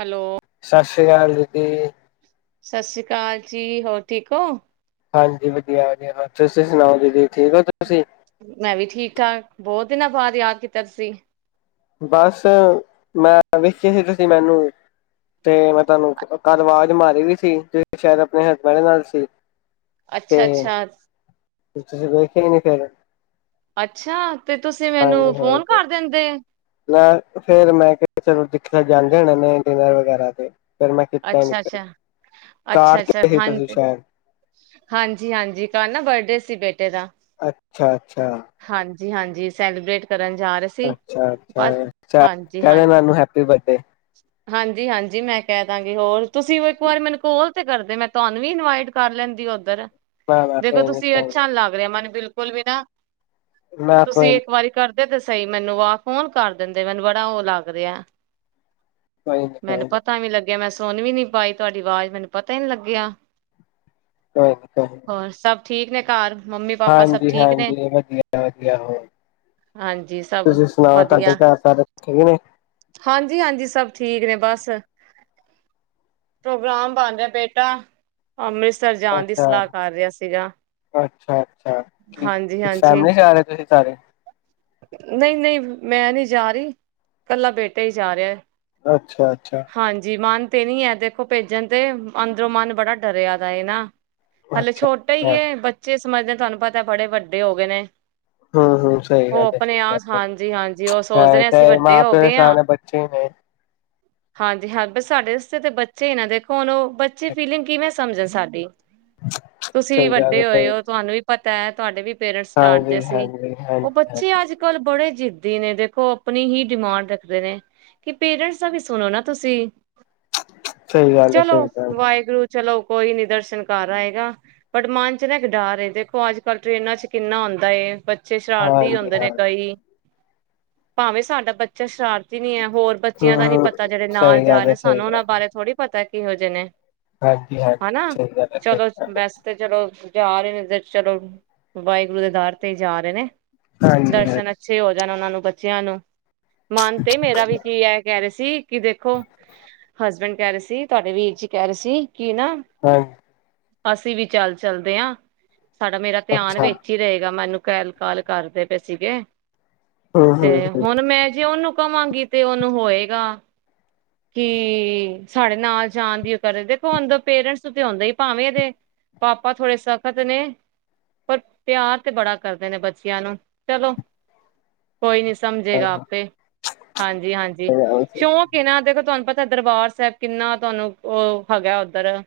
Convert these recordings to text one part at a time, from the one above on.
Hello ਸਤਿ ਸ੍ਰੀ ਆਕਾਲ ਜੀ। ਸਤਿ ਸ੍ਰੀ ਅਕਾਲ ਜੀ, ਹੋਰ ਠੀਕ ਔ? ਹਾਂਜੀ, ਵਧੀਆ ਵਧੀਆ ਤੁਸੀਂ ਸੁਣਾਓ ਦੀਦੀ ਠੀਕ ਹੋ ਤੁਸੀਂ। ਮੈਂ ਵੀ ਠੀਕ ਠਾਕ, ਬਹੁਤ ਦਿਨਾਂ ਬਾਅਦ ਯਾਦ ਕੀਤਾ ਤੁਸੀਂ। ਬਸ ਮੈਂ ਵੇਖੀ ਸੀ ਤੁਸੀਂ ਮੈਨੂੰ ਤੇ ਮੈਂ ਤੁਹਾਨੂੰ ਘਰ ਆਵਾਜ਼ ਮਾਰੀ ਵੀ ਸੀ ਜ ਸ਼ਾਇਦ ਆਪਣੇ ਹਸਬੈਂਡ ਨਾਲ ਸੀ। ਤੇ ਅੱਛਾ ਅੱਛਾ। ਤੁਸੀਂ ਵੇਖੇ ਹੀ ਨਹੀਂ ਫੇਰ ਅੱਛਾ ਤੇ ਤੁਸੀਂ ਮੈਨੂੰ ਹਾਂ ਫੋਨ ਕਰ ਦਿੰਦੇ। ਮਖਾ ਜਾਂਦੇ ਹੋਨੇ ਡਿਨਰ ਵਗੈਰਾ ਤੇ ਫਿਰ ਮੈਂ ਕੀਤਾ ਹੀ ਨੀ ਅੱਛਾ -ਅੱਛਾ- ਕਾਰ ਅੱਛਾ- ਅੱਛਾ, ਤੇ ਸੀ ਤੁਸੀਂ ਹਾਂਜੀ- ਸ਼ਾਇਦ ਹਾਂਜੀ- ਹਾਂਜੀ ਕਲ ਨਾ ਬਰਡ ਡੇ ਸੀ ਬੇਟੀ ਅੱਛਾ, ਅੱਛਾ। ਜੀ ਹਾਂਜੀ ਸੈਲੀਬ੍ਰੇਟ ਕਰਨ ਜਾ ਰਹੇ ਸੀ ਅੱਛਾ- ਬਸ ਅੱਛਾ ਹਾਂਜੀ ਕਹਿ ਦੇਣਾ ਹਾਂਜੀ ਓਨੂੰ ਹੈਪੀ ਬਰਡੇ ਹਾਂਜੀ, ਹਾਂਜੀ ਮੈਂ ਕਹਿ ਦਾਂ ਕਿ ਹੋਰ ਤੁਸੀਂ ਇੱਕ ਵਾਰ ਮੈਨੂੰ ਕੋਲ ਤੇ ਕਰਦੇ ਮੈਂ ਤੁਹਾਨੂੰ ਵੀ ਇਨਵਾਈਟ ਕਰ ਲੈਂਦੀ ਉੱਧਰ ਨਾ ਨਾ ਦੇਖੋ ਕੋਈ ਨੀ ਤੁਸੀਂ ਕੋਈ ਅੱਛਾ ਨ ਲੱਗ ਰਿਹਾ ਮਨ ਬਿਲ ਕੁਲ ਵੀ ਨਾ ਨੀ ਨਾ ਕੋਈ ਤੁਸੀਂ ਨੀ ਇੱਕ ਵਾਰੀ ਕਰ ਤੇ ਸਹੀ ਮੈਨੂੰ ਆ ਫੋਨ ਕਰ ਦਿੰਦੇ, ਮੈਨੂੰ ਬੜਾ ਉਹ ਲੱਗ ਰਿਹਾ। ਕੋਈ ਨਹੀਂ, ਕੋਈ ਨਹੀਂ ਤੇ ਮੈਂ ਸੁਣ ਵੀ ਨੀ ਪਾਈ ਤੁਹਾਡੀ ਆਵਾਜ਼ ਮੈਨੂੰ ਪਤਾ ਹੀ ਨਹੀਂ ਲੱਗਿਆ ਕੋਈ ਨੀ ਕੋਈ ਨੀ ਹੋਰ ਸਭ ਠੀਕ ਨੇ ਘਰ ਮੰਮੀ ਪਾਪਾ ਸਭ ਹਾਂਜੀ- ਠੀਕ ਨੇ ਹਾਂਜੀ, ਵਧੀਆ- ਵਧੀਆ ਹੋਰ ਹਾਂਜੀ ਸਭ ਤੁਸੀਂ ਸੁਣਾਓ ਤੁਹਾਡੇ ਘਰ ਸਾਰੇ ਠੀਕ ਨੇ। ਹਾਂਜੀ-ਹਾਂਜੀ ਸਭ ਠੀਕ ਨੇ, ਬਸ ਪ੍ਰੋਗਰਾਮ ਬਣ ਰਿਹਾ ਬੇਟਾ ਅੰਮ੍ਰਿਤਸਰ ਜਾਣ ਦੀ ਅੱਛਾ ਸਲਾਹ ਕਰ ਰਿਹਾ ਸੀਗਾ, ਅੱਛਾ ਅੱਛਾ ਕੀ ਹਾਂਜੀ- ਹਾਂਜੀ, ਫੈਮਲੀ ਚ ਆ ਰਹੇ ਤੁਸੀਂ ਸਾਰੇ ਨਹੀਂ- ਨਹੀਂ ਮੈਂ ਨਹੀਂ ਜਾ ਰਹੀ। ਇਕੱਲਾ ਬੇਟਾ ਹੀ ਜਾ ਰਿਹਾ ਹੈ। ਅੱਛਾ, ਅੱਛਾ। ਤੇ ਨੀ ਹੈ ਦੇਖੋ ਭੇਜਣ ਤੇ ਅੰਦਰੋਂ ਮਨ ਬੜਾ ਡਰਿਆ ਦੇ ਅ ਨਾ ਹਲੇ ਅੱਛਾ ਛੋਟਾ ਈ ਅੱਛਾ ਐ ਬੱਚੇ ਸਮਝਦੇ ਤੁਹਾਨੂੰ ਪਤਾ ਬੜੇ ਵੱਡੇ ਹੋ ਗਏ ਨੇ। ਹੂੰ- ਹੂੰ ਸਹੀ ਉਹ ਗੱਲ ਆਪਣੇ ਹੈ, ਆਪ ਹਾਂਜੀ-ਹਾਂਜੀ ਉਹ ਸੋਚਦੇ ਹੈ ਨੇ ਅਸੀਂ ਤੇ ਵੱਡੇ ਨਾਂ ਹੋ ਗਏ ਆ। ਪਰੇਸ਼ਾਨ ਬੱਚੇ ਨੇ ਹਾਂਜੀ ਹਾਂ, ਬ ਸਾਡੇ ਵਾਸਤੇ ਤਾਂ ਬੱਚੇ ਹੀ ਨਾ ਦੇਖੋ ਹੁਣ ਉਹ ਬੱਚੇ ਫੀਲਿੰਗ ਕਿਵੇਂ ਸ ਸਮਝਣ ਸਾਡੀ ਤੁਸੀਂ ਵੀ ਸਹੀ ਗੱਲ ਹੈ ਵੱਡੇ ਹੋਏ ਸਹੀ ਹੋ ਤੁਹਾਨੂੰ ਵੀ ਪਤਾ ਹੈ ਤੁਹਾਡੇ ਵੀ ਪੇਰੈਂਟਸ ਡਾਂਟ ਦੇ ਹਾਂਜੀ ਸੀ ਹਾਂਜੀ ਉਹ ਹਾਂਜੀ ਬੱਚੇ ਹਾਂਜੀ ਅੱਜ ਕੱਲ੍ਹ ਬੜੇ ਜਿੱਦ ਜਿਵੇਂ ਦੇਖੋ ਆਪਣੀ ਹੀ ਡਿਮਾਂਡ ਰੱਖਦੇ ਨੇ ਕਿ ਪੇਰੈਂਟਸ ਦਾ ਵੀ ਸੁਣੋ ਨਾ ਤੁਸੀਂ ਸਹੀ ਗੱਲ ਹੈ ਚਲੋ ਸਹੀ ਗੱਲ ਵਾਹਿਗੁਰੂ ਚਲੋ ਕੋਈ ਨੀ ਦਰਸ਼ਨ ਕਰ ਆਏਗਾ ਪਰ ਮਨ ਚ ਨਾ ਇੱਕ ਡਰ ਦੇਖੋ ਅੱਜ ਕੱਲ ਟ੍ਰੇਨਾਂ ਚ ਕਿੰਨਾ ਹੁੰਂਦਾ ਏ ਬੱਚੇ ਸ਼ਰਾਰਤੀ ਹਾਂਜੀ ਹੁੰਦੇ ਹਾਂ ਨੇ ਕਈ ਭਾਵੇਂ ਸਾਡਾ ਬੱਚਾ ਸ਼ਰਾਰਤ ਨੀ ਹੈ ਹੋਰ ਹੂੰ ਬੱਚਿਆਂ ਦਾ ਨੀ ਹੂੰ ਪਤਾ ਜਿਹੜੇ ਨਾਲ ਸਹੀ ਜਾ ਰੇ ਗੱਲ ਹੈ ਨੇ ਸਹੀ ਸਾਨੂੰ ਗੱਲ ਉਹਨਾਂ ਬਾਰੇ ਥੋੜ੍ਹੀ ਪਤਾ ਹੈ ਕੀ ਹੋ ਜੇ ਨੇ - ਹਾਂਜੀ ਹਾਂਜੀ ਸਹੀ ਗੱਲ ਹੈ- ਵੈਸੇ ਤੇ ਚਲੋ ਜਾ ਰਹੇ ਨੇ ਚਲੋ ਵਾਹਿਗੁਰੂ ਦੇ ਦਰ ਤੇ ਜਾ ਰਹੇ ਨੇ- ਹਾਂਜੀ ਹਾਂਜੀ ਦਰਸ਼ਨ ਅਛੇ ਹੋ- ਉਹਨਾਂ ਨੂੰ ਬੱਚਿਆਂ ਨੂੰ- ਮਨ ਤੇ ਮੇਰਾ ਵੀ ਕੀ ਹੈ ਕਹਿ ਰਹੇ ਸੀ- ਸੀ ਕੀ ਦੇਖੋ ਹਸਬੈਂਡ ਕਹਿ ਰਹੇ ਸੀ ਤੁਹਾਡੇ ਵੀਰ ਜੀ ਕਹਿ ਰਹੇ ਸੀ- ਕੀ ਨਾ- ਹਾਂਜੀ ਅਸੀਂ ਵੀ ਚੱਲ ਚਲਦੇ ਹਾਂ- ਸਾਡਾ ਮੇਰਾ ਧਿਆਨ ਅੱਛਾ ਵਿੱਚ ਹੀ ਰਹੇਗਾ ਮੈਨੂੰ- ਬੈਕ ਕਾਲ ਕਰਦੇ ਪਏ ਸੀਗੇ ਹੂੰ ਤੇ ਹੂੰ ਹੁਣ ਮੈਂ- ਕਵਾਂਗੀ ਤੇ ਉਹਨੂੰ ਹੋਏਗਾ ਕਿ ਸਾਡੇ ਨਾਲ ਜਾਣ ਦੀ ਉਹ ਕਰੇ ਦੇਖੋ ਪੇਰੈਂਟਸ ਤੇ ਹੁੰਦੇ ਹੀ ਭਾਵੇਂ ਦੇ ਪਾਪਾ ਥੋੜੇ ਸਖਤ ਨੇ ਪਰ ਪਿਆਰ ਤੇ ਬੜਾ ਕਰਦੇ ਨੇ ਬੱਚਿਆਂ ਨੂੰ ਚਲੋ- ਕੋਈ ਨਹੀਂ ਸਮਝੇਗਾ ਹਾਂਜੀ ਹਾਂਜੀ ਹਾਂਜੀ ਸ਼ੌਕ ਇਹ ਨਾ ਦੇਖ ਤੁਹਾਨੂੰ ਪਤਾ- ਦਰਬਾਰ ਸਾਹਿਬ ਕਿੰਨਾ ਤੁਹਾਨੂੰ ਉਹ ਹੈਗਾ ਉੱਧਰ-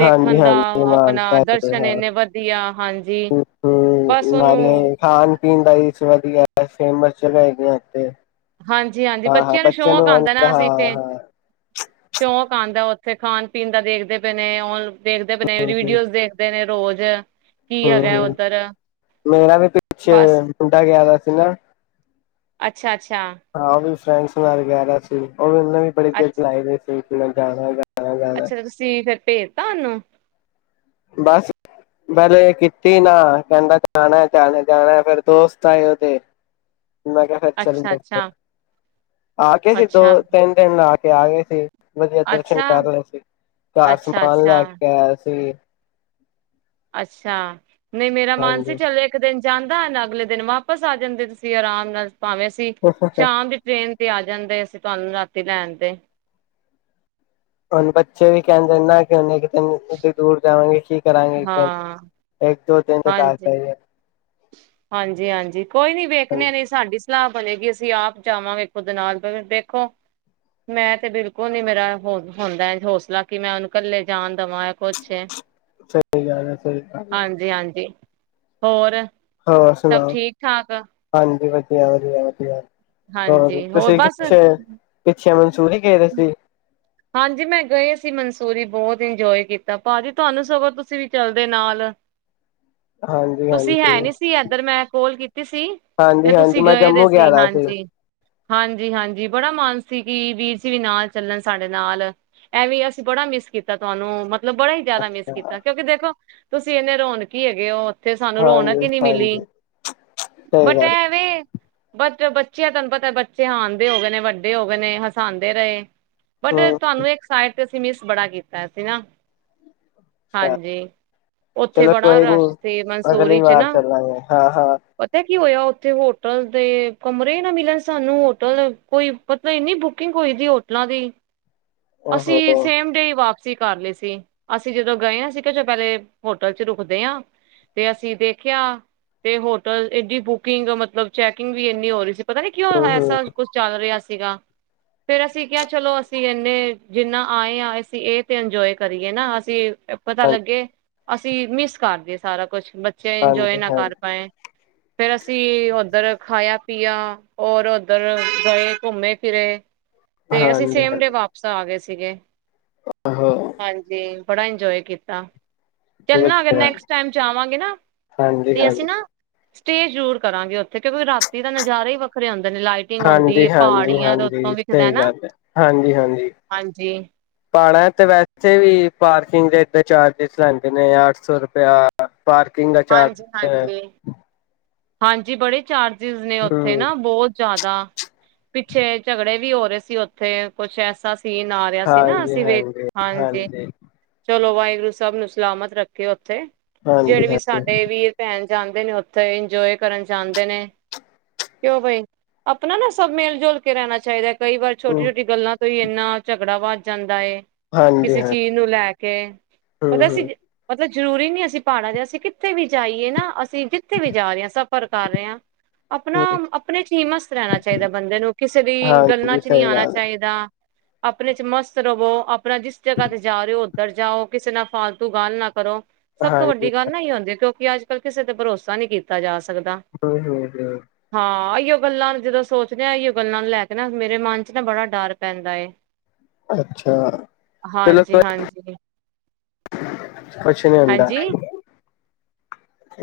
ਹਾਂਜੀ ਦਾ ਹਾਂਜੀ ਆਪਣਾ ਮਾਨਤਾ ਤੇ ਦਰਸ਼ਨ ਹੈ ਇੰਨੇ ਵਧੀਆ ਹਾਂਜੀ ਬਸ ਉਹਨੂੰ ਨਾਲੇ- ਪਿੰਡਾਂ ਵਧੀਆ ਫੇਮਸ ਜਗ੍ਹਾ ਹੈਗੀ ਆਂੱਥੇ ਹਾਂਜੀ ਹਾਂਜੀ ਬੱਚਿਆਂ ਨੂੰ ਸ਼ੌਂਕ ਆਉਂਦਾ ਹਾਂ ਨਾ ਅਸੀਂ ਇੱਥੇ ਹਾਂ ਸ਼ੌਕ ਆਉਂਦਾ ਉਥੇ- ਖਾਣ ਪੀਣ ਦਾ ਦੇਖਦੇ ਪਏ ਨੇ ਉਹ- ਦੇਖਦੇ ਪ ਹੂੰ ਵੀਡੀਓਜ਼ ਦੇਖਦੇ ਨੇ- ਰੋਜ਼- ਕੀ ਹੈਗਾ ਉੱਧਰ ਮੇਰਾ ਵੀ ਪਿੱਛੇ ਬਸ ਮੁੰਡਾ ਗਿਆ ਦਾ ਸੀ ਨਾ- ਅੱਛਾ -ਅੱਛਾ ਹ [inaudible] ਫਰੈਂਡਸ ਨਾਲ ਵਗੈਰਾ ਸੀ, ਉਹ ਵੀ ਨਵੇਂ ਬੜੇ ਅੱ ਗੇਟ ਲਾਏ ਨੇ [unintelligible] ਅੱਛਾ, ਤਾਂ ਤੁਸੀਂ ਫੇਿਰ ਪੇਜ ਤਾ ਉਨੂੰ ਬਸ ਵਲੇ ਕੀਤੀ ਨਾ ਕਹਿੰਦਾ, ਜਾਣਾ -ਜਾਣਾ, ਜਾਣਾ ਫਿਰ ਦੋਸਤ ਆਏ ਉਦੇ- ਮੈਂ ਕਿਹਾ ਫਿਰ ਚੱਲ, ਅੱਛਾ ਅੱਛਾ ਆ ਕੇ ਸੀ ਦੋ ਅੱਛਾ ਤਿੰਨ ਦਿਨ ਦਾ ਕੇ- ਆ ਗਏ ਸੀ! ਵਧੀਆ ਦਰਸ਼ਨ ਅੱਛਾ ਕਰ ਰਹੇ ਸੀ, ਘਰ ਅੱਛਾ ਸਮਾਨ ਅੱਛਾ ਲੈ ਕੇ ਆਇਆ ਸੀ ਅੱਛਾ। ਨਹੀਂ ਮੇਰਾ ਮਨ ਸੀ, ਹਾਂਜੀ ਚੱਲ ਇੱਕ ਦਿਨ ਜਾਂਦਾ ਹੈ ਨਾ ਅਗਲੇ ਦਿਨ, ਵਾਪਸ ਆ ਜਾਂਦੇ ਤੁਸੀਂ ਆਰਾਮ ਨਾਲ ਭਾਵੇਂ ਅਸੀਂ, ਸ਼ਾਮ ਦੀ ਟ੍ਰੇਨ ਆ ਜਾਂਦੇ, ਅਸੀਂ ਤੁਹਾਨੂੰ ਰਾਤੀ ਲੈਣ ਤੇ ਹੁਣ ਬੱਚੇ ਵੀ ਕਹਿਨਦੇ ਨਾ, ਕਿ ਉਹਨੇ ਇੰਜ ਦੂਰ ਜਾਵਾਂਗੇ ਕੀ ਕਰਾਂਗੇ ਇੱਕ ਦਿਨ ਹਾਂ ਤਾਂ ਹੀ [inaudible] ਹਾਂਜੀ -ਹਾਂਜੀ, ਕੋਈ ਨੀ ਵੇਖਣੇ ਨਹੀਂ ਸਾਡੀ ਸਲਾਹ ਬਨੇਗੀ, ਅਸੀਂ ਆਪ ਜਾਵਾਂਗੇ, ਖੁਦ ਨਾਲ ਦੇਖੋ ਮੈਂ ਤੇ ਬਿਲਕੁਲ ਨੀ ਮੇਰਾ ਹੁੰਦਾ ਹੌਸਲਾ ਕਿ, ਮੈਂ ਉਹਨੂੰ ਕੱਲੇ ਜਾਣ ਦੇਵਾਂ ਕੁਛ ਸਹੀ ਗੱਲ ਹੈ ਸਹੀ ਗ ਹਾਂਜੀ-ਹਾਂਜੀ ਹੋਰ। ਹੋਰ ਸਭ ਸੁਣਾਓ, ਠੀਕ-ਠਾਕ ਹਾਂਜੀ ਵਧੀਆ। ਯ ਜ ਯ ਯ [inaudible] ਹਾਂਜੀ ਹੋਰ, ਤੁਸੀਂ ਬਸ ਪਿੱਛੇ -ਪਿੱਛੇ ਤੂੰ ਨਹੀਂ ਕਹਿ ਸੀ ਹਾਂਜੀ ਮੈਂ ਗਏ ਸੀ ਮਨਸੂਰੀ, ਬਹੁਤ ਇੰਜੋਏ ਕੀਤਾ ਭਾਜੀ ਤੁਹਾਨੂੰ, ਸਗੋਂ ਤੁਸੀਂ ਵੀ ਚਲਦੇ ਨਾਲ ਹਾਂਜੀ ਤੁਸੀਂ ਹਾਂਜੀ ਹੈ ਨਹੀਂ ਸੀ ਐਧਰ, ਮੈਂ ਕੋਲ ਕੀਤੀ ਸੀ, ਤੇ ਹਾਂਜੀ ਹਾਂਜੀ ਤੁਸੀਂ ਮੈਂ ਗਏ ਤੇ ਜੰਮੂ ਸੀ ਗਿਆ ਦਾ ਹਾਂਜੀ -ਹਾਂਜੀ ਹਾਂਜੀ ਬੜਾ ਮਨ ਸੀ ਕਿ ਵੀਰ ਜੀ ਵੀ ਨਾਲ ਚੱਲਣ ਸਾਡੇ ਨਾਲ, ਐਹ ਵੀ ਅਸੀਂ ਬੜਾ ਮਿਸ ਕੀਤਾ ਤੁਹਾਨੂੰ ਮ ਮਤਲਬ, ਬੜਾ ਹੀ ਜ਼ਿਆਦਾ ਮਿਸ ਅੱਛਾ ਕੀਤਾ ਕਿਉਂਕਿ ਦੇਖੋ ਤੁਸੀਂ ਇੰਨੇ ਰੋਨ ਕੀ ਹੇਗੇ ਓ। ਓਥੇ ਸਾਨੂੰ ਰੌਣਕ ਹਾਂਜੀ ਹੀ ਨੀ ਮਿਲੀ, ਹਾਂਜੀ ਸਹੀ ਬਟ ਗੱਲ ਐਵੇਂ ਬਟ ਬੱਚਿਆਂ ਤੁਹਾਨੂੰ ਪਤਾ ਬੱਚੇ ਹਾਂਣ ਦੇ ਹੋ ਗਏ ਨੇ ਵੱਡੇ ਹੋ ਗਏ ਨੇ ਹਸਾਂਦੇ ਰਏ। ਬਟ ਹਮ ਤੁਹਾਨੂੰ ਇੱਕ ਸਾਇ ਤੇ ਅਸੀਂ ਮਿਸ ਬੜਾ ਕੀਤਾ ਸੀ ਨਾ! ਅੱਛਾ ਹਾਂਜੀ, ਉੱਥੇ ਚਲੋ ਬੜਾ ਕੋਈ ਰਸ਼ ਨੀ ਸੀ ਅਗਲੀ ਮਨਸੂਰੀ ਚ ਵਾਰ ਨਾ ਚੱਲਾਂਗੇ ਹਾਂ ਹਾਂ ਪਤਾ ਐ ਕੀ ਹੋਇਆ ਉੱਥੇ ਹੋਟਲ ਦੇ ਕਮਰੇ ਈਂ ਨਾਂ ਮਿਲਣ ਸਾਨੂੰ ਹੋਟਲ ਕੋਈ ਮਤਲਬ ਇੰਨੀ ਬੁਕਿੰਗ ਹੋਈ ਦੀ ਹੋਟਲਾਂ ਦੀ ਓਹੋ ਅਸੀਂ ਹੂੰ ਸੇਮ ਡੇ ਵਾਪ ਸੀ ਕਰ ਲੀਸੀ ਅਸੀਂ ਜਦੋਂ ਗਏ ਆ ਸੀ ਜੋ ਪਹਿਲੇ ਹੋਟਲ ਚ ਰੁਕਦੇ ਆਂ ਤੇ ਅਸੀਂ ਦੇਖਿਆ ਤੇ ਹੋਟਲ ਏਡੀ ਬੁਕਿੰਗ ਮਤਲਬ ਚੈਕਿੰਗ ਵੀ ਇੰਨੀ ਹੋ ਰਹੀ ਸੀ। ਪਤਾ ਨੀ ਕਿਉਂ ਹੂੰ ਐਸਾ ਕੁਛ ਚੱਲ ਰਿਹਾ ਸੀ। ਸੀਗਾ ਫੇਰ ਅਸੀਂ ਕਿਹਾ ਚਲੋ ਅ ਅਸੀਂ ਇੰਨੇ ਜਿੰਨਾਂ ਆਏ ਆਂ, ਅਸੀਂ ਇਹ ਤੇ ਇੰਜੋਏ ਕਰੀਏ ਨਾ ਅਸੀਂ ਪਤਾ ਹਾਂ ਲੱਗੇ। ਅਸੀ ਮਿਸ ਕਰ ਗਏ ਸਾਰਾ ਕੁਛ। ਬੱਚੇ ਇੰਜੋਯ ਹਾਂਜੀ ਨਾ ਹਾਂਜੀ ਕਰ ਪਾਏ। ਫੇਰ ਅਸੀਂ ਔਧਰ ਖਾਇਆ ਪੀਆ, ਹੋਰ ਔਧਰ ਗਏ ਘੁੰਮੇ ਫਿਰੇ ਤੇ ਅਸੀਂ ਹਾਂਜੀ ਸੇਮ ਡੇ ਹਾਂਜੀ ਵਾਪਸ ਆ ਗਏ ਸੀ ਸੀਗੇ। ਓਹੋ ਹਾਂਜੀ। ਬੜਾ ਇੰਜੋਯ ਕੀਤਾ। ਚੱਲਨਾ ਅਗਰ ਵਧੀਆ ਨੇਕ੍ਸ੍ਟ ਟਾਈਮ ਜਾਵਾਂਗੇ ਨਾ ਹਾਂਜੀ ਤੇ ਅਸੀਂ ਹਾਂਜੀ ਨਾ ਸਟੇ ਜ਼ਰੂਰ ਕਰਾਂਗੇ ਔਥੇ ਕਿਉਂਕਿ ਰਾਤੀ ਦਾ ਨਜ਼ਾਰਾ ਹੀ ਵੱਖਰੇ ਹੁੰਦ ਲਾਈਟਿੰਗ ਹੁੰਂਦੀ ਏ, ਹਾਂਜੀ ਹਾਂਜੀ ਪਹਾੜੀਆਂ ਦੇ ਉਤੋਂ ਹਾਂਜੀ ਵਿਖਦਾ ਸਹੀ ਏਨਾਂ। ਗੱਲ ਹੈ ਹਾਂਜੀ ਹਾਂਜੀ। ਪਹਾੜਾਂ ਚ ਤਾਂ ਵੈਸੇ ਵੀ ਪਾਰਕਿੰਗ ਦੇ ਏੜੇ ਚਾਰਜਿਸ ਲੈਂਦੇ ਨੇ ਅੱਠ ਸੌ ਰੁਪਆ ਪਾਰਕਿੰਗ ਕਾ ਚਾਰਜ ਹਾਂਜੀ ਏ। ਹਾਂਜੀ ਹਾਂਜੀ ਬੜੇ ਚਾਰ ਜਿਸ ਨੇ ਔਥੇ ਹੂੰ ਨਾ ਬਹੁਤ ਜ਼ਿਆਦਾ, ਪਿੱਛੇ ਝਗੜੇ ਵੀ ਹੋ ਰਹੇ ਸੀ ਔਥੇ ਕੁਛ ਐਸਾ ਸੀਨ ਆ ਰਿਹਾ ਸੀ ਨਾ ਹਾਂਜੀ ਅਸੀਂ ਵੇ ਹਾਂਜੀ ਹਾਂਜੀ ਚਲੋ ਵਾਹੇ ਚਲੋ ਸਭ ਨੂੰ ਸਲਾਮਤ ਰੱਖੇ ਓਥ ਥੇ ਹਾਂਜੀ ਜਿਹੜੇ ਵੀ ਹਾਂਜੀ ਸਾਡੇ ਵੀਰ, ਭੈਣ ਜਾਂਦੇ ਨੇ ਔਥੇ ਇੰਜੋਯ ਕਰਨ ਜਾਂਦੇ ਨੇ, ਕਿਉਂ ਬਈ ਆਪਣਾ ਨਾ ਸਭ ਮਿਲਜੁਲ ਕੇ ਰਹਿਣਾ ਚਾਈਦਾ। ਕਈ ਵਾਰ ਹੂੰ ਛੋਟੀ-ਛੋਟੀ ਗੱਲਾਂ ਤ ਤੋਂ ਹੀ ਇੰਨਾ ਝਗੜਾ ਵੱਧ ਜਾਂਦਾ ਏ। ਹਾਂਜੀ ਕਿਸੇ ਹਾਂ ਚੀਜ਼ ਨੂੰ ਲੈ ਕੇ। ਹੂੰ ਪਤਾ ਅਸੀਂ ਹੂੰ ਪਤਾ ਜ਼ਰੂਰੀ ਨੀ ਅਸੀਂ ਪਹਾੜਾਂ ਚ ਅਸੀਂ ਕਿੱਥੇ ਵੀ ਜਾਈਏ ਨਾ ਅਸੀਂ ਜਿੱਥੇ ਵੀ ਜਾ ਰਹੇ ਹਾਂ ਸਫਰ ਕਰ ਰਹੇ ਹਾਂ। ਆਪਣਾ ਆਪਣੇ ਚ ਹੀ ਮਸਤ ਰਹਿਣਾ ਚਾਹੀਦਾ ਬੰਦੇ ਨੂੰ, ਕਿਸੇ ਦੀ ਗੱਲਾਂ ਹਾਂਜੀ ਚ ਨਹੀਂ ਸਹੀ ਆਣਾ ਗੱਲ ਚਾਹੀਦਾ। ਆਪਣੇ ਚ ਮਸਤ ਰਵੋ, ਆਪਣਾ ਜਿਸ ਜਗ੍ਹਾ ਤੇ ਜਾ ਰਹੇ ਹੋ ਓਧਰ ਜਾਓ, ਕਿਸੇ ਨਾਲ ਫਾਲਤੂ ਗੱਲ ਨਾ ਕਰੋ। ਹੈ ਸਭ ਤੋਂ ਹਾਂਜੀ ਵੱਡੀ ਗੱਲ ਨਾ ਏਹੀ ਹੁੰਦੀ ਏ ਕਿ ਅੱਜ ਕੱਲ ਕਿਸੇ ਤੇ ਭਰੋਸਾ ਨਹੀਂ ਕੀ [unintelligible] ਸਕਦਾ, ਹੂੰ ਹੂੰ ਹੂੰ ਹਾਂ ਏਹੀ ਉਹ ਗੱਲਾਂ ਨੂੰ ਜਦੋਂ ਸੋਚਦੇ ਉਹ ਗੱਲਾਂ ਨੂੰ ਲੈ ਕੇ ਨਾ ਮੇਰੇ ਮਨ ਚ ਨਾ ਬੜਾ ਡਰ ਪੈਂਦਾ ਏ ਅੱਛਾ ਚਲੋ ਹਾਂਜੀ, ਹਾਂਜੀ, ਕੁਛ ਨੀ ਹੁੰਦਾ ਹਾਂਜੀ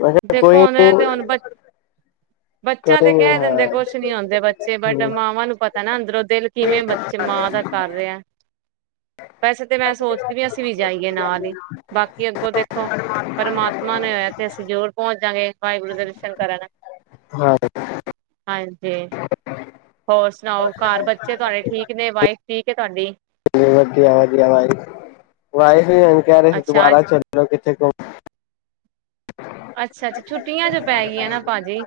ਅੱਛਾ ਦੇਖੋ ਕੋਈ ਹੁਣ ਨੀ ਇਹ ਹੁਣ ਬੱਚਾ ਤੇ ਕਰੇਗੇ ਕਹਿ ਹਾਂ ਦਿੰਦੇ ਕੁਛ ਨੀ ਆਉਂਦੇ ਬੱਚੇ ਬਟ ਹੂੰ ਮਾਵਾਂ ਨੂੰ ਪਤਾ ਨਾ ਅੰਦਰੋਂ ਦਿਲ ਕਿਵੇਂ ਬੱਚੇ ਮਾਂ ਦਾ ਕਰ ਰਿਹਾ ਵੈਸੇ ਤਾਂ ਮੈਂ ਸੋਚਦੀ ਵੀ ਅਸੀਂ ਵੀ ਜਾਈਏ ਨਾਲ ਹੀ ਬਾਕੀ ਅੱਗੋਂ ਦੇਖੋ ਪਰਮਾਤਮਾ ਨੇ ਹੋਇਆ ਤੇ ਅਸੀਂ ਜ਼ਰੂਰ ਪਹੁੰਚ ਜਾਂ ਗੇ ਵਾਹਿਗੁਰੂ ਦੇ ਦਰਸ਼ਨ ਕਰ ਹਾਂ ਹਾਂਜੀ ਹੋਰ ਸੁਣਾਓ ਘਰ ਬੱਚੇ ਤੁਹਾਡੇ ਠੀਕ ਨੇ ਵਾਈਫ ਠੀਕ ਤੁਹਾਡੀ ਵਧੀਆ ਵਧੀਆ ਵਾਈਫ ਵੀ ਕਹਿ ਰਹੇ ਸੀ ਅੱਛਾ ਅੱਜ ਦੁਬਾਰਾ ਚੱਲੋ ਕਿ ਦੇਖੋ ਅੱਛਾ ਅੱਛਾ ਛੁੱਟੀਆਂ ਚ ਪੈ ਗਈਆਂ ਨਾ ਭਾਜੀ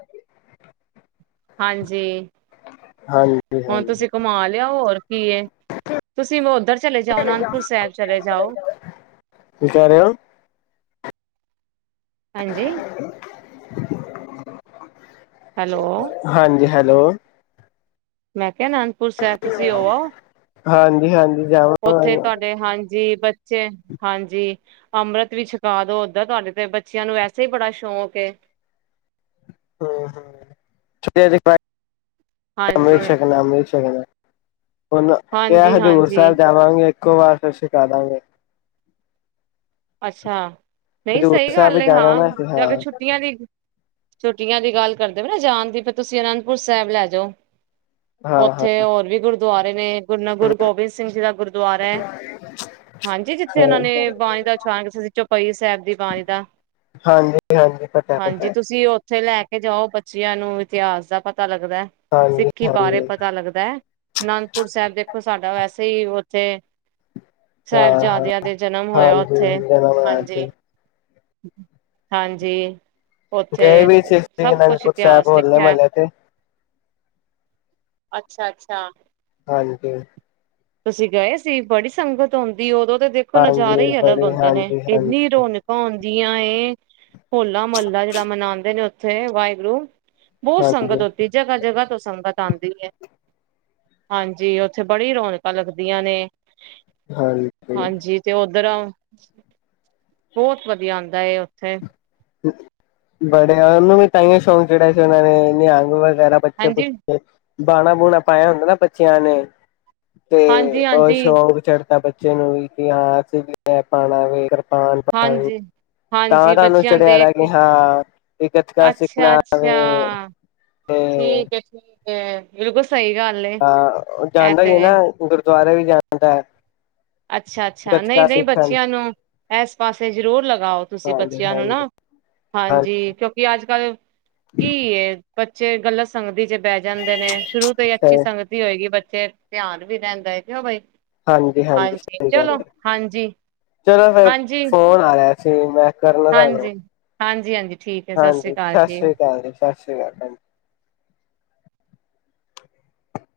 ਹਾਂਜੀ ਹਾਂਜੀ ਹੁਣ ਹਾਂਜੀ ਤੁਸੀਂ ਘੁਮਾ ਲਿਆਓ ਹੋਰ ਕੀ ਤੁਸੀਂ ਉੱਧਰ ਚਲੇ ਜਾਓ ਅਨੰਦਪੁਰ ਸਾਹਿਬ ਚਲੇ ਜਾਓ ਕੀ ਕਹਿ ਰਹੇ ਹੋ ਹਾਂਜੀ [unintelligible] ਹੈਲੋ ਹਾਂਜੀ ਹੈਲੋ ਮੈਂ ਕਿਹਾ ਅਨੰਦਪੁਰ ਸਾਹਿਬ ਤੁਸੀਂ ਹੋ ਆਓ ਹਾਂਜੀ ਹਾਂਜੀ ਜਾਵਾਂਗੇ ਉੱਥੇ ਤੁਹਾਡੇ ਹਾਂਜੀ ਹਾਂਜੀ ਅੰਮ੍ਰਿਤ ਵੀ ਛਕਾ ਦੋ ਓਦਾਂ ਤੁਹਾਡੇ ਤੇ ਬੱਚਿਆਂ ਨੂੰ ਵੈਸੇ ਹੀ ਬੜਾ ਸ਼ੌਂਕ ਹਮ [unintelligible] ਅਮ੍ਰਿਤ ਹਾਂਜੀ ਸ਼ਕਣਾ ਅੰਮ੍ਰਿਤ ਛੱਕਣਾ ਉਹਨਾਂ ਕਿਹਾ ਕਿ ਹਾਂਜੀ ਹਜ਼ੂਰ ਹਾਂਜੀ ਸਾਹਿਬ ਜਾਵਾਂਗੇ। ਇਕੋ ਵਾਰ ਫਿਰ ਸ਼ਿਕਾ ਦਾਂਗੇ। ਅੱਛਾ, ਨਹੀਂ ਹਜ਼ੂਰ ਸਹੀ ਸਾਹਿਬ ਗੱਲ ਵੀ ਜਾਣਾ ਹਾਂ ਨਾ ਅਸੀਂ ਤੇ ਹਾਂ ਅਗਰ ਛੁੱਟੀਆਂ ਦੀ ਛੁੱਟੀਆਂ ਦੀ ਗੱਲ ਕਰਦੇ ਪਏ ਓ ਨਾ ਜਾਣ ਦੀ ਫਿਰ ਤੁਸੀਂ ਅਨੰਦਪੁਰ ਸਾਹਿਬ ਲੈ ਜਾਓ। ਹਾਂ ਹਾਂ ਉੱਥੇ ਹੋਰ ਵੀ ਗੁਰ ਦੁਆਰੇ ਨੇ। ਗੁਰ ਗੁਰੂ ਗੋਬਿੰਦ ਸਿੰਘ ਜੀ ਦਾ ਗੁਰਦੁਆਰਾ ਹੈ, ਹਾਂਜੀ ਜਿੱਥੇ ਸਹੀ। ਉਹਨਾਂ ਨੇ ਬਾਣੀ ਦਾ ਛਾਂ ਕਿਸੇ ਦੀ ਚੌਪਈ ਸਾਹਿਬ ਦੀ ਬਾਣੀ ਦਾ ਹਾਂਜੀ ਹਾਂਜੀ ਪਤਾ ਹਾਂਜੀ ਪਤਾ ਤੁਸੀਂ ਉੱਥੇ ਲੈ ਕੇ ਜਾਓ ਬੱਚਿਆਂ ਨੂੰ ਇਤਿਹਾਸ ਦਾ ਪਤਾ ਪਤਾ ਲੱਗਦਾ ਹਾਂਜੀ ਸਿੱਖੀ ਬਾਰੇ ਹਾਂਜੀ ਪਤਾ ਲੱਗਦਾ ਐ, ਅਨੰਦਪੁਰ ਸਾਹਿਬ ਦੇਖੋ ਸਾਡਾ ਵੈਸੇ ਹੀ ਤੇੇ ਹਾਂ ਹਾਂ ਸਾਹਿਬਜ਼ਾਦਿਆਂ ਦੇ ਜਨਮ ਹੋਇਆ ਓ ਹਾਂਜੀ ਜਨਮ ਹੋਇਆ ਸੀ। [inaudible] ਹਾਂਜੀ। ਉੱਥੇ ਗਏ ਵੀ। ਸਭ ਕੁਛ ਇਤਿਹਾਸ ਲਿਖਿਆ ਅੱਛਾ, ਅੱਛਾ। ਹਾਂਜੀ। ਤੁਸੀਂ ਗਏ ਸੀ ਬੜੀ ਸੰਗਤ ਆਉਂਦੀ ਉਦੋਂ ਦੇ ਦੇਖੋ ਨਜ਼ਾਰੇ ਹਾਂਜੀ ਈ ਅਲੱਗ ਬੜੀ ਹੁੰਦੇ ਨੇ, ਹਾਂਜੀ ਹਾਂਜੀ ਇੰਨੀ ਰੌਨਕਾਂ ਹੁੰਦ ਜੀ ਆਂ ਇਹ ਹੋਲਾ-ਮਹੱਲਾ ਜਿਹੜਾ ਮਨਾਉਂਦੇ ਨੇ, ਉੱਥੇ ਵਾਹਿਗੁਰੂ। ਬਹੁਤ ਸੰਗਤ ਹਾਂਜੀ ਹੋਤੀ ਜਗਾ-ਜਗਾ ਤੋਂ ਸੰਗਤ ਆਂਦ ਹਾਂਜੀ ਉੱਥੇ ਬੜੀ ਰੌਣਕਾਂ ਲੱਗਦੀਆਂ ਨੇ। ਹਾਂਜੀ। ਉਦਰੋਂ ਬਹੁਤ ਵਧੀਆ ਹੁੰਦਾ ਏ ਉੱਥੇ। ਬੜੇ ਉਹਨੂੰ ਵੀ ਤਾਹੀਓ ਸ਼ੌਂਕ ਚੜਿਆ ਸੀ, ਉਹਨਾਂ ਨੇ ਨਿਹੰਗ ਵਰ ਵਗੈਰਾ ਬੱਚੇ ਹਾਂਜੀ ਬੁਚੇ ਬਾਣਾ- ਬੂਣਾ ਪਾਇਆ ਹੁੰਦਾ ਏ ਨਾ ਬੱਚਿਆਂ ਨੇ। ਤੇ ਹਾਂਜੀ ਅ ਹਾਂਜੀ ਸ਼ੌਕ ਚੜ ਬੱਚਿਆ ਨੂੰ ਵੀ ਕਿ ਹਾਂ ਅਸੀਂ ਵੀ ਏ ਪਾਂਣਾ ਵੇ ਕਰਪ ਹਾਂਜੀ- ਹਾਂਜੀ ਤੁਹਾਨੂੰ ਬੱਚਿਆਂ ਨੂੰ ਚੜਿਆ ਦੇਖ ਦਾ ਕੀ ਕੇ ਹਾਂ ਗਤਕਾ ਅੱਛਾ ਸਿੱਖਣਾ ਅੱਛਾ ਵੈ ਤੇ ਤੇ ਬਿਲਕੁਲ ਸਹੀ ਗੱਲ ਏ ਹਾਂ ਇਹ ਜਾਂਦਾ ਈ ਤੇ ਏ ਨਾ ਗੁਰਦ ਦੁਆਰੇ ਵੀ ਜਾਨਦਾ। ਅੱਛਾ ਅੱਛਾ ਨਹੀਂ ਨਹੀਂ ਬੱਚਿਆਂ ਨੂੰ ਏਸ ਪਾਸੇ ਜ਼ਰੂਰ ਲਗਾਓ ਤੁਸੀਂ ਹਾਂਜੀ ਬੱਚਿਆਂ ਨੂੰ ਹਾਂਜੀ ਹਾਂਜੀ ਨਾ ਹਾਂਜੀ ਕਿਉਂਕਿ ਅੱਜ ਕੱਲ ਕੀ ਏ ਬੱਚ ਚੇ ਗਲਤ ਸੰਗਤੀ ਚ ਪੇ ਜਾਂਦੇ ਨੇ ਸ਼ੁਰੂ ਤੋਂ ਹੀ ਅੱਛੀ ਸੰਗਤੀ ਹੋਏਗੀ ਬੱਚੇ ਫਿਰ ਧਿਆਨ ਵੀ ਰਹਿੰਦਾ ਹੈ ਕਿਉ ਬਈ। ਹਾਂਜ। ਹਾਂਜੀ ਚਲੋ ਹਾਂਜੀ। ਚਲੋ ਫੇਰ ਹਾਂਜੀ ਫੋਨ ਆਇਆ। ਸੀ ਮੈਂ ਕਰਨਾ ਹੈਲੋ ਹਾਂਜੀ ਹਾਂਜੀ ਹਾਂਜੀ ਠੀਕ ਹੈ ਸ੍ਰੀ ਹਾਂਜੀ ਅਕਾਲ ਸਤਿ ਜੀ ਸ੍ਰੀ ਅਕਾਲ ਜੀ ਸਤਿ ਸ੍ਰੀ ਆਕਾਲ